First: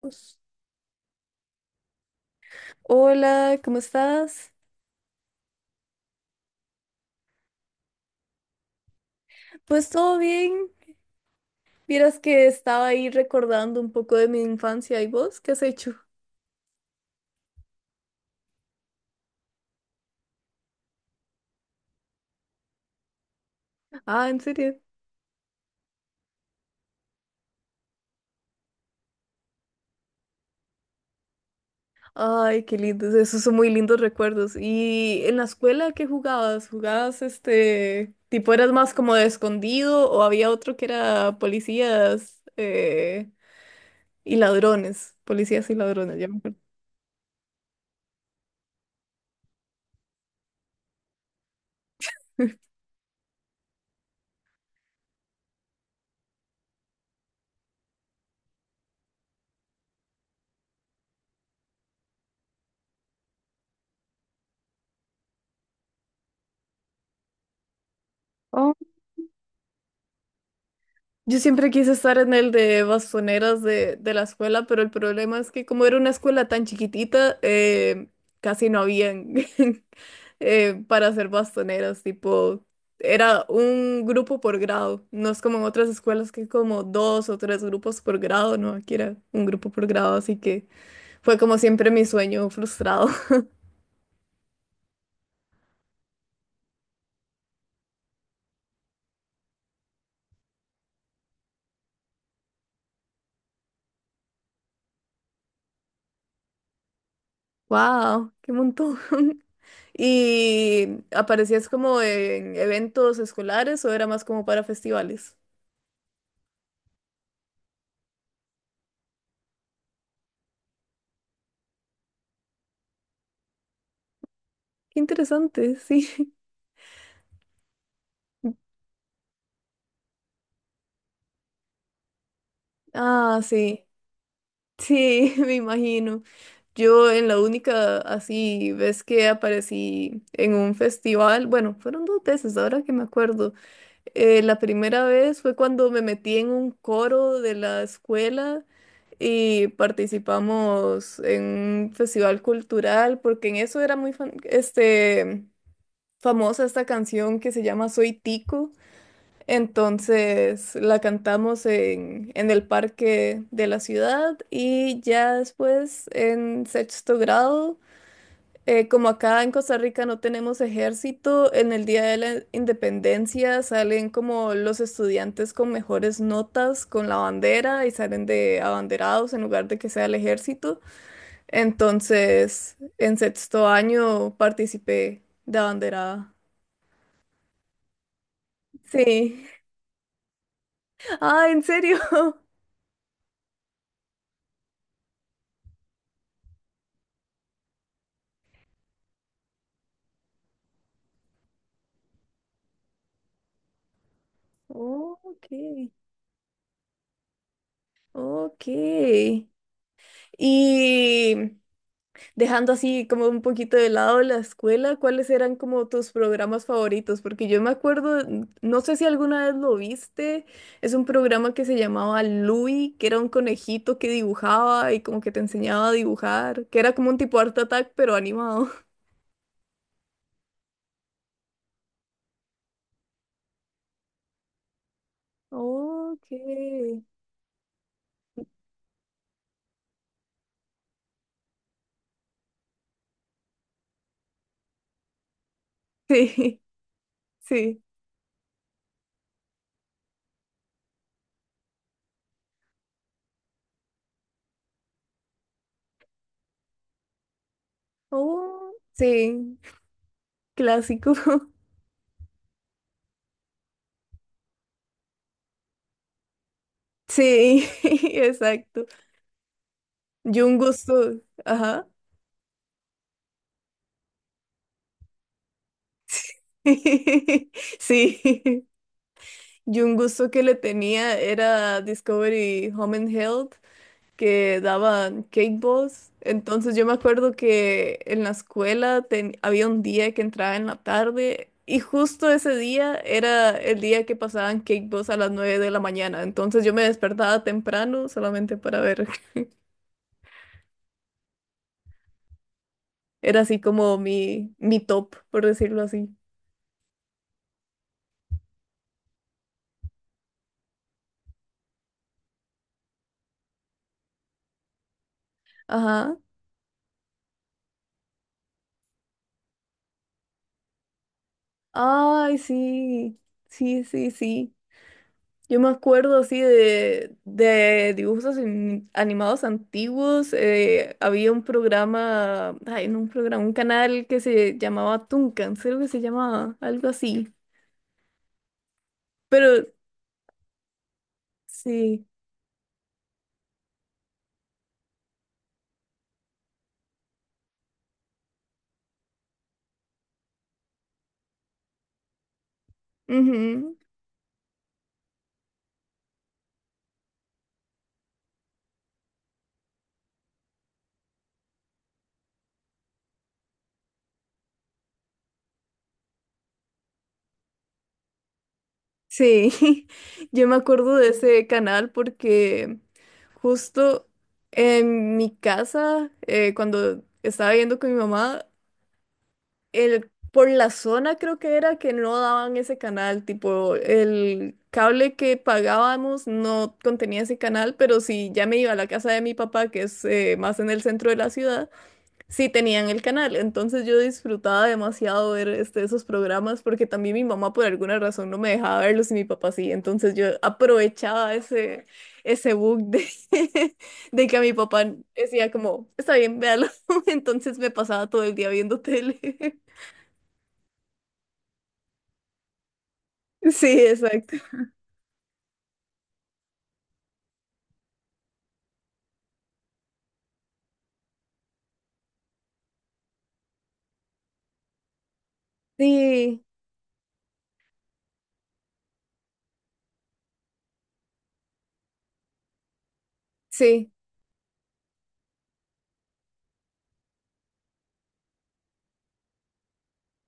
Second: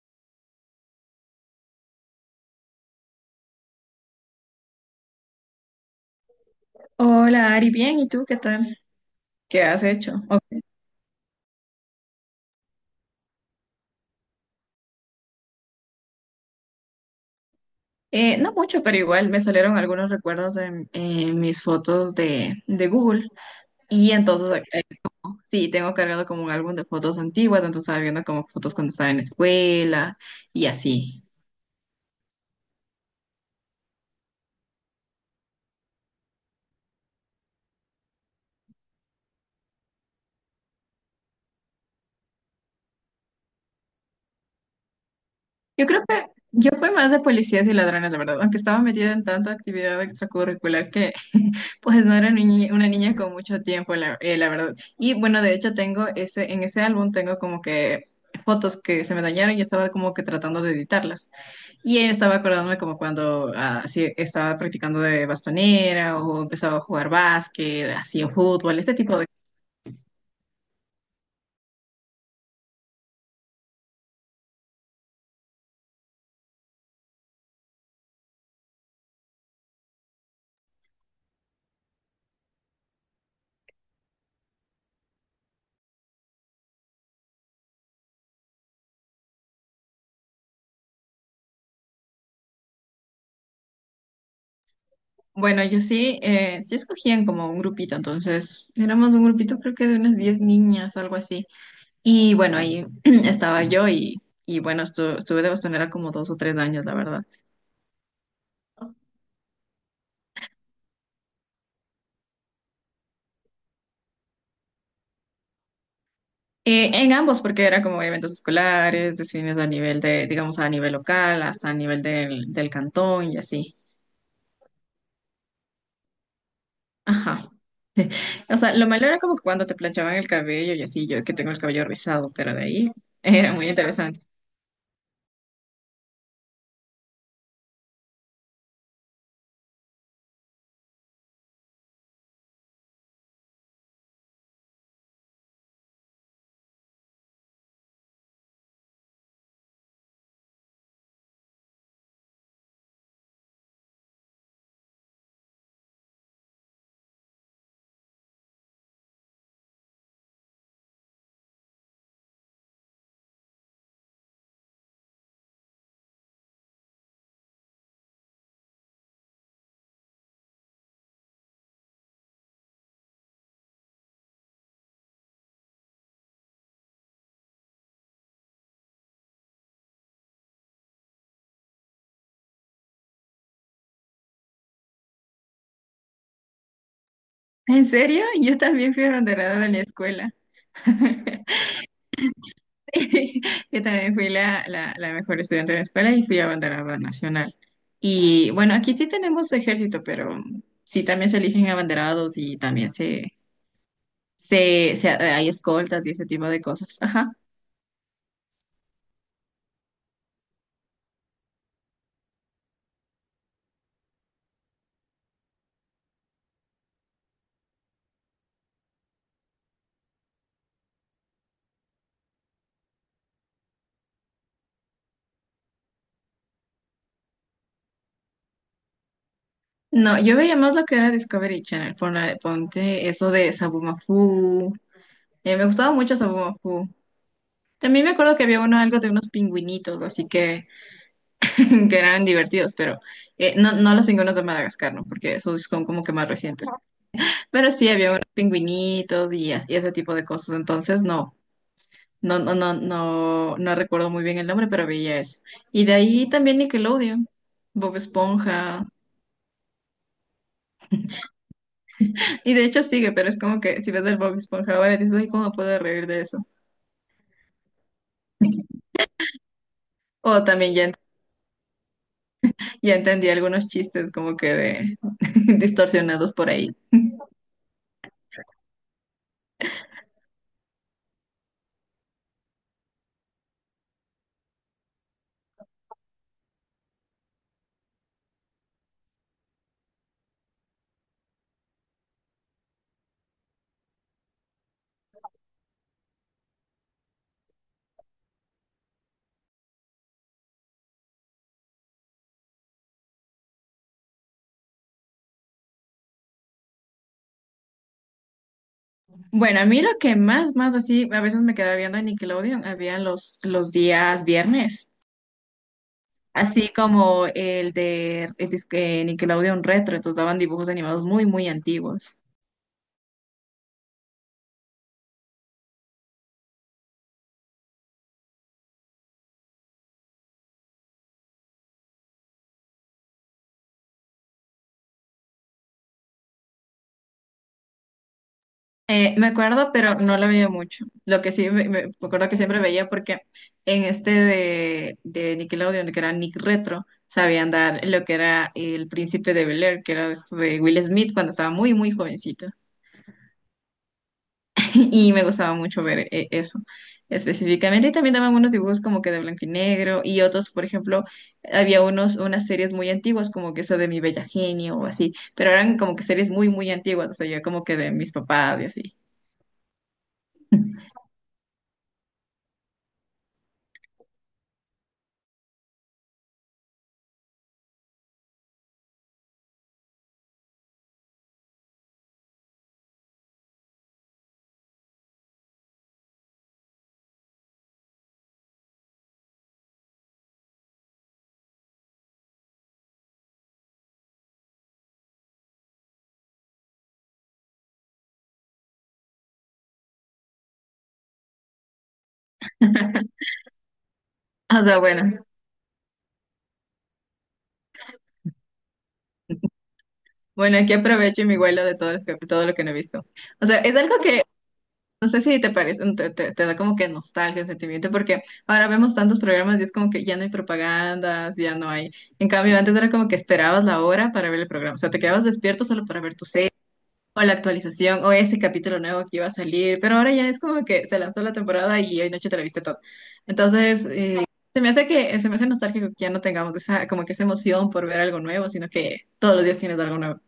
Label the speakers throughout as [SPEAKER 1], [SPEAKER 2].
[SPEAKER 1] Pues, hola, ¿cómo estás?
[SPEAKER 2] Hola Ari, bien, ¿y tú qué tal? ¿Qué has
[SPEAKER 1] Pues
[SPEAKER 2] hecho?
[SPEAKER 1] todo
[SPEAKER 2] Ok.
[SPEAKER 1] bien. Vieras que estaba ahí recordando un poco de mi infancia. ¿Y vos qué has hecho?
[SPEAKER 2] No mucho, pero igual me salieron algunos recuerdos en mis fotos de Google y
[SPEAKER 1] Ah, ¿en
[SPEAKER 2] entonces
[SPEAKER 1] serio?
[SPEAKER 2] sí, tengo cargado como un álbum de fotos antiguas, entonces estaba viendo como fotos cuando estaba en la escuela y así.
[SPEAKER 1] Ay, qué lindos. Esos son muy lindos recuerdos. ¿Y en la escuela qué jugabas? ¿Jugabas este tipo eras más como de escondido o había otro que era policías y ladrones? Policías y
[SPEAKER 2] Yo creo
[SPEAKER 1] ladrones,
[SPEAKER 2] que
[SPEAKER 1] ya me acuerdo.
[SPEAKER 2] yo fui más de policías y ladrones, la verdad, aunque estaba metida en tanta actividad extracurricular que pues no era una niña con mucho tiempo, la verdad. Y bueno, de hecho tengo en ese álbum tengo como que fotos que se me dañaron y estaba como que tratando de editarlas. Y estaba acordándome como cuando así estaba practicando de bastonera o empezaba a jugar básquet, así o fútbol, ese tipo de.
[SPEAKER 1] Yo siempre quise estar en el de bastoneras de la escuela, pero el problema es que como era una escuela tan chiquitita, casi no habían para hacer bastoneras, tipo, era un grupo por grado, no es como en otras escuelas que hay como dos o tres grupos por grado, no, aquí era un grupo por grado, así que fue como siempre mi sueño frustrado.
[SPEAKER 2] Bueno, yo sí, sí escogían como un grupito, entonces éramos un grupito creo que de unas 10 niñas, algo así. Y bueno, ahí estaba yo y bueno, estuve de bastonera como 2 o 3 años, la verdad.
[SPEAKER 1] ¡Wow! ¡Qué montón! ¿Y aparecías como en eventos escolares o era más como para festivales?
[SPEAKER 2] En ambos, porque era como eventos escolares, de cines a nivel de, digamos, a nivel local, hasta a nivel del cantón y así.
[SPEAKER 1] Qué interesante, sí.
[SPEAKER 2] Ajá. O sea, lo malo era como que cuando te planchaban el cabello y así, yo que tengo el cabello rizado, pero de ahí
[SPEAKER 1] Ah,
[SPEAKER 2] era muy
[SPEAKER 1] sí,
[SPEAKER 2] interesante.
[SPEAKER 1] sí, me imagino. Yo en la única así vez que aparecí en un festival, bueno, fueron dos veces, ahora que me acuerdo. La primera vez fue cuando me metí en un coro de la escuela y participamos en un festival cultural, porque en eso era muy famosa esta canción que se llama Soy Tico. Entonces la cantamos en el parque de la ciudad y ya después en sexto grado, como acá en Costa Rica no tenemos ejército, en el Día de la Independencia salen como los estudiantes con mejores notas con la bandera y salen de abanderados en lugar de que sea el ejército. Entonces en sexto año participé de abanderada.
[SPEAKER 2] ¿En serio? Yo también fui
[SPEAKER 1] Sí.
[SPEAKER 2] abanderada de la escuela.
[SPEAKER 1] Ah, ¿en serio?
[SPEAKER 2] Sí, yo también fui la mejor estudiante de la escuela y fui abanderada nacional. Y bueno, aquí sí tenemos ejército, pero sí también se eligen abanderados y también hay
[SPEAKER 1] Ok.
[SPEAKER 2] escoltas y ese tipo de cosas. Ajá.
[SPEAKER 1] Ok. Y dejando así como un poquito de lado la escuela, ¿cuáles eran como tus programas favoritos? Porque yo me acuerdo, no sé si alguna vez lo viste, es un programa que se llamaba Louie, que era un conejito que dibujaba y como que te enseñaba a dibujar, que era como un tipo Art Attack, pero animado.
[SPEAKER 2] No, yo veía más lo que era Discovery Channel, por la, ponte eso de Sabumafu. Me gustaba mucho
[SPEAKER 1] Ok.
[SPEAKER 2] Sabumafu. También me acuerdo que había uno, algo de unos pingüinitos, así que, que eran divertidos, pero no, no los pingüinos de Madagascar, ¿no? Porque esos son como que más
[SPEAKER 1] Sí,
[SPEAKER 2] recientes. Pero
[SPEAKER 1] sí.
[SPEAKER 2] sí, había unos pingüinitos y, y ese tipo de cosas, entonces no recuerdo muy bien el nombre, pero veía eso. Y de ahí también Nickelodeon, Bob
[SPEAKER 1] Oh,
[SPEAKER 2] Esponja.
[SPEAKER 1] sí, clásico.
[SPEAKER 2] Y de hecho sigue, pero es como que si ves el Bob Esponja ahora dices, ay, ¿cómo puedo reír de eso?
[SPEAKER 1] Sí, exacto.
[SPEAKER 2] O
[SPEAKER 1] Yo un
[SPEAKER 2] también ya,
[SPEAKER 1] gusto. Ajá.
[SPEAKER 2] ya entendí algunos chistes como que de distorsionados por ahí.
[SPEAKER 1] Sí, yo un gusto que le tenía era Discovery Home and Health, que daban cake boss. Entonces yo me acuerdo que en la escuela había un día que entraba en la tarde y justo ese día era el día que pasaban cake boss a las 9 de la mañana. Entonces yo me despertaba temprano solamente para ver. Era así como mi top, por decirlo así.
[SPEAKER 2] Bueno, a mí lo que más así, a veces me quedaba viendo en Nickelodeon, había los días viernes,
[SPEAKER 1] Ajá.
[SPEAKER 2] así como el de el disque Nickelodeon Retro, entonces daban dibujos animados muy antiguos.
[SPEAKER 1] Ay, sí. Sí, sí, sí. Yo me acuerdo así de dibujos animados antiguos. Había un programa, ay, no un programa, un canal que se llamaba Tunkan, creo que se llamaba, algo así.
[SPEAKER 2] Me
[SPEAKER 1] Pero
[SPEAKER 2] acuerdo, pero no la veía mucho. Lo que sí me
[SPEAKER 1] sí,
[SPEAKER 2] acuerdo que siempre veía porque en este de Nickelodeon, que era Nick Retro, sabían dar lo que era El Príncipe de Bel-Air, que era esto de Will Smith cuando estaba muy jovencito.
[SPEAKER 1] ujú,
[SPEAKER 2] Y me gustaba mucho ver eso específicamente. Y también daban unos dibujos como que de blanco y negro y otros, por ejemplo, había unas series muy antiguas como que esa de Mi Bella Genio o así, pero eran como que series muy antiguas, o sea, ya como que de mis papás y así.
[SPEAKER 1] sí, yo me acuerdo de ese canal porque justo en mi casa, cuando estaba viviendo con mi mamá, por la zona creo que era que no daban ese canal, tipo el cable que pagábamos no contenía ese canal, pero si ya me iba a la casa de mi papá, que es más en el centro de la ciudad, sí tenían el canal. Entonces yo disfrutaba demasiado ver esos programas porque también mi mamá por alguna razón no me dejaba verlos y mi papá sí. Entonces yo aprovechaba ese bug de que a mi
[SPEAKER 2] O sea,
[SPEAKER 1] papá
[SPEAKER 2] bueno.
[SPEAKER 1] decía como, está bien, véalo. Entonces me pasaba todo el día viendo tele.
[SPEAKER 2] Bueno, aquí aprovecho y me huelo de todo, todo lo que no he visto. O sea,
[SPEAKER 1] Sí,
[SPEAKER 2] es algo que
[SPEAKER 1] exacto.
[SPEAKER 2] no sé si te parece, te da como que nostalgia, un sentimiento, porque ahora vemos tantos programas y es como que ya no hay propagandas, ya no hay. En cambio, antes era como que esperabas la hora para ver el programa. O sea, te quedabas despierto solo para ver tu
[SPEAKER 1] Sí,
[SPEAKER 2] serie o la actualización o ese capítulo nuevo que iba a salir. Pero ahora ya es como que se lanzó la temporada y hoy noche te la viste todo. Entonces,
[SPEAKER 1] sí.
[SPEAKER 2] se me hace que se me hace nostálgico que ya no tengamos esa, como que esa emoción por ver algo nuevo, sino que todos los días tienes algo nuevo.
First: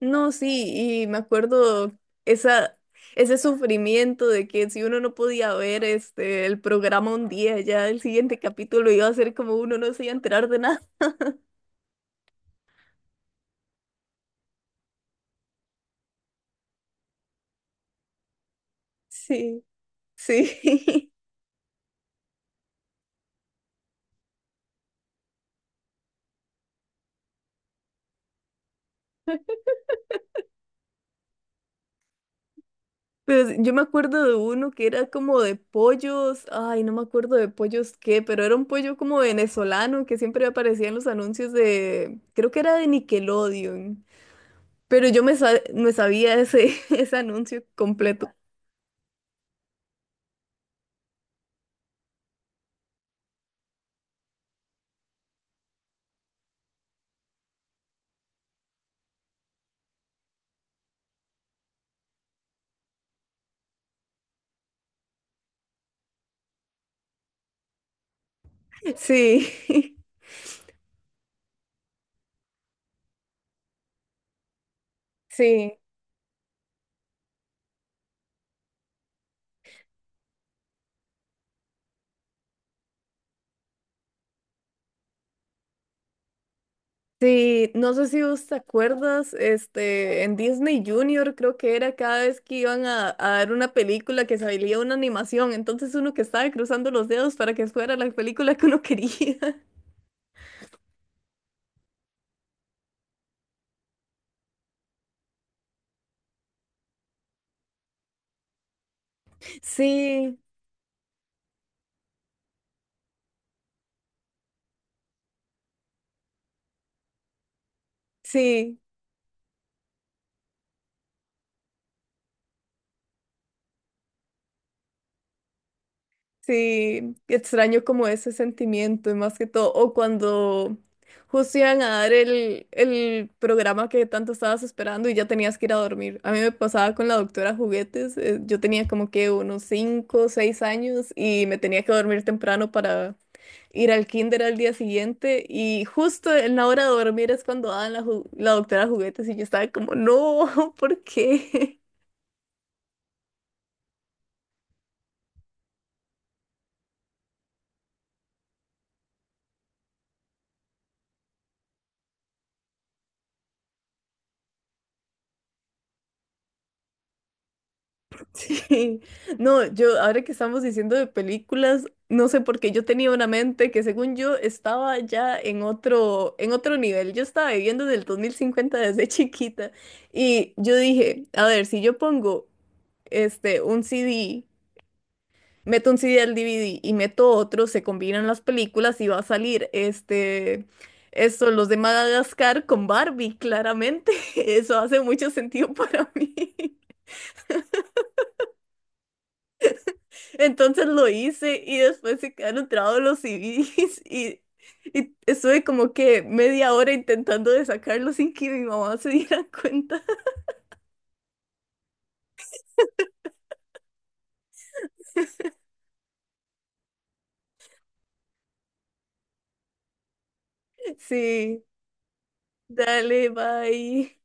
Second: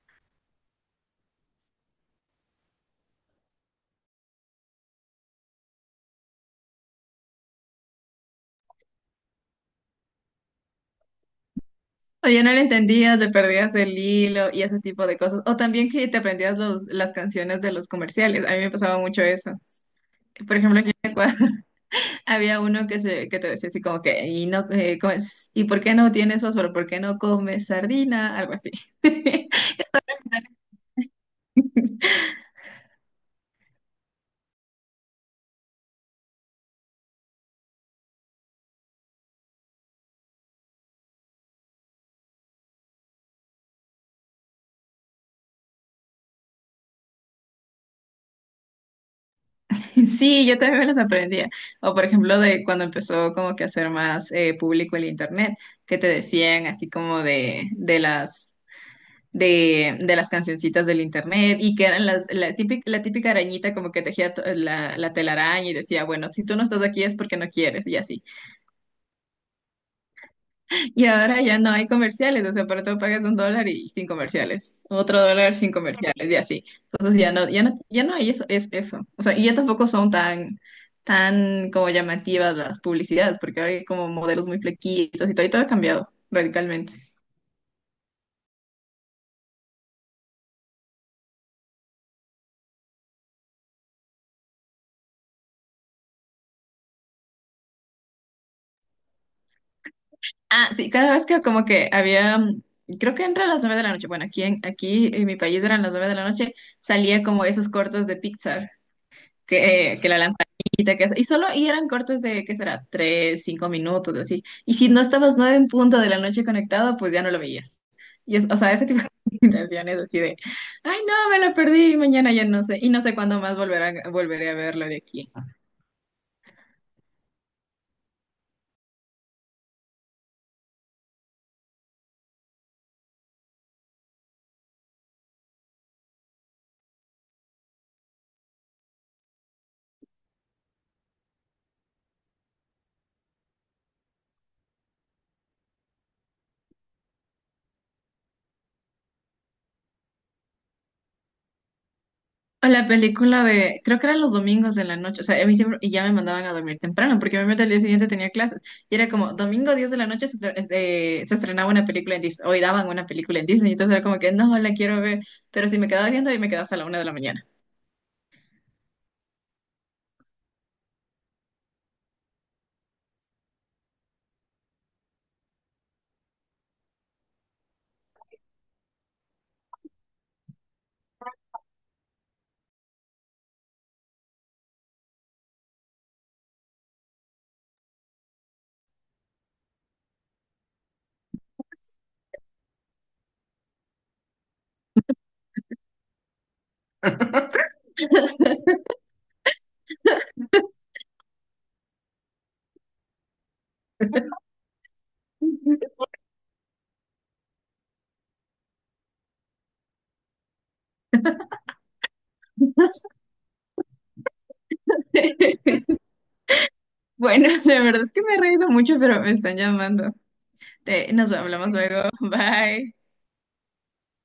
[SPEAKER 1] No, sí, y me acuerdo esa, ese sufrimiento de que si uno no podía ver el programa un día, ya el siguiente capítulo iba a ser como uno no se iba a enterar de nada.
[SPEAKER 2] O ya no lo entendías, le perdías el hilo y ese tipo de cosas. O también que te aprendías las canciones de los comerciales. A mí me pasaba mucho eso.
[SPEAKER 1] Sí, sí.
[SPEAKER 2] Por ejemplo, que había uno que te decía así como que, y, no, ¿cómo? ¿Y por qué no tienes fósforo? ¿Por qué no comes sardina? Algo así.
[SPEAKER 1] Pero yo me acuerdo de uno que era como de pollos, ay, no me acuerdo de pollos qué, pero era un pollo como venezolano que siempre aparecía en los anuncios de, creo que era de Nickelodeon. Pero yo me sabía ese anuncio completo.
[SPEAKER 2] Sí, yo también me las aprendía. O por ejemplo, de cuando empezó como que a ser más público el internet, que te decían así como de las, de las cancioncitas del internet y que eran la típica arañita como que tejía la telaraña y decía, bueno, si tú no estás aquí es porque no quieres y así.
[SPEAKER 1] Sí,
[SPEAKER 2] Y ahora ya no hay comerciales, o sea, para todo pagas $1 y sin comerciales, otro dólar sin
[SPEAKER 1] sí,
[SPEAKER 2] comerciales y así. Entonces ya no hay eso, es eso. O sea, y ya tampoco son tan como llamativas las publicidades, porque ahora hay como modelos muy flequitos y todo ha cambiado radicalmente.
[SPEAKER 1] sí. No sé si vos te acuerdas, en Disney Junior creo que era cada vez que iban a dar una película que salía una animación. Entonces uno que estaba cruzando los dedos para que fuera la película que uno quería.
[SPEAKER 2] Ah, sí, cada vez que como que había, creo que entre las 9 de la noche, bueno, aquí en mi país eran las 9 de la noche, salía como esos cortos de Pixar, que la
[SPEAKER 1] Sí,
[SPEAKER 2] lamparita, que eso, y solo, y eran cortos de, ¿qué será? 3, 5 minutos, así. Y si no estabas 9 en punto de la noche conectado, pues ya no lo veías. Y es, o sea,
[SPEAKER 1] sí.
[SPEAKER 2] ese tipo de intenciones así de, ay, no, me lo perdí, mañana ya no sé, y no sé cuándo más volveré a verlo de aquí.
[SPEAKER 1] Sí, extraño como ese sentimiento y más que todo, o cuando justo iban a dar el programa que tanto estabas esperando y ya tenías que ir a dormir. A mí me pasaba con la doctora Juguetes, yo tenía como que unos cinco o 6 años y me tenía que dormir temprano para ir al kinder al día siguiente y justo en la hora de dormir es cuando daban la doctora Juguetes y yo estaba como, no, ¿por qué?
[SPEAKER 2] A la película de, creo que eran los domingos de la noche, o sea, a mí siempre, y ya me mandaban a dormir temprano, porque obviamente al día siguiente tenía clases, y era como, domingo 10 de la noche se estrenaba una película en Disney, hoy daban una película en Disney, entonces era como que, no, la quiero ver, pero si me quedaba viendo, ahí me quedaba hasta la 1 de la mañana.
[SPEAKER 1] Sí, no, yo ahora que estamos diciendo de películas, no sé por qué yo tenía una mente que según yo estaba ya en otro nivel. Yo estaba viviendo desde el 2050 desde chiquita y yo dije, a ver, si yo pongo un CD, meto un CD al DVD y meto otro, se combinan las películas y va a salir esto, los de Madagascar con Barbie, claramente. Eso hace mucho sentido para mí. Entonces lo hice y después se quedaron trabados los CDs y estuve como que media hora intentando de sacarlo sin que mi mamá se diera cuenta.
[SPEAKER 2] Bueno, la verdad es que me he reído mucho, pero me están llamando. Nos
[SPEAKER 1] Sí,
[SPEAKER 2] hablamos luego, bye.
[SPEAKER 1] dale, bye.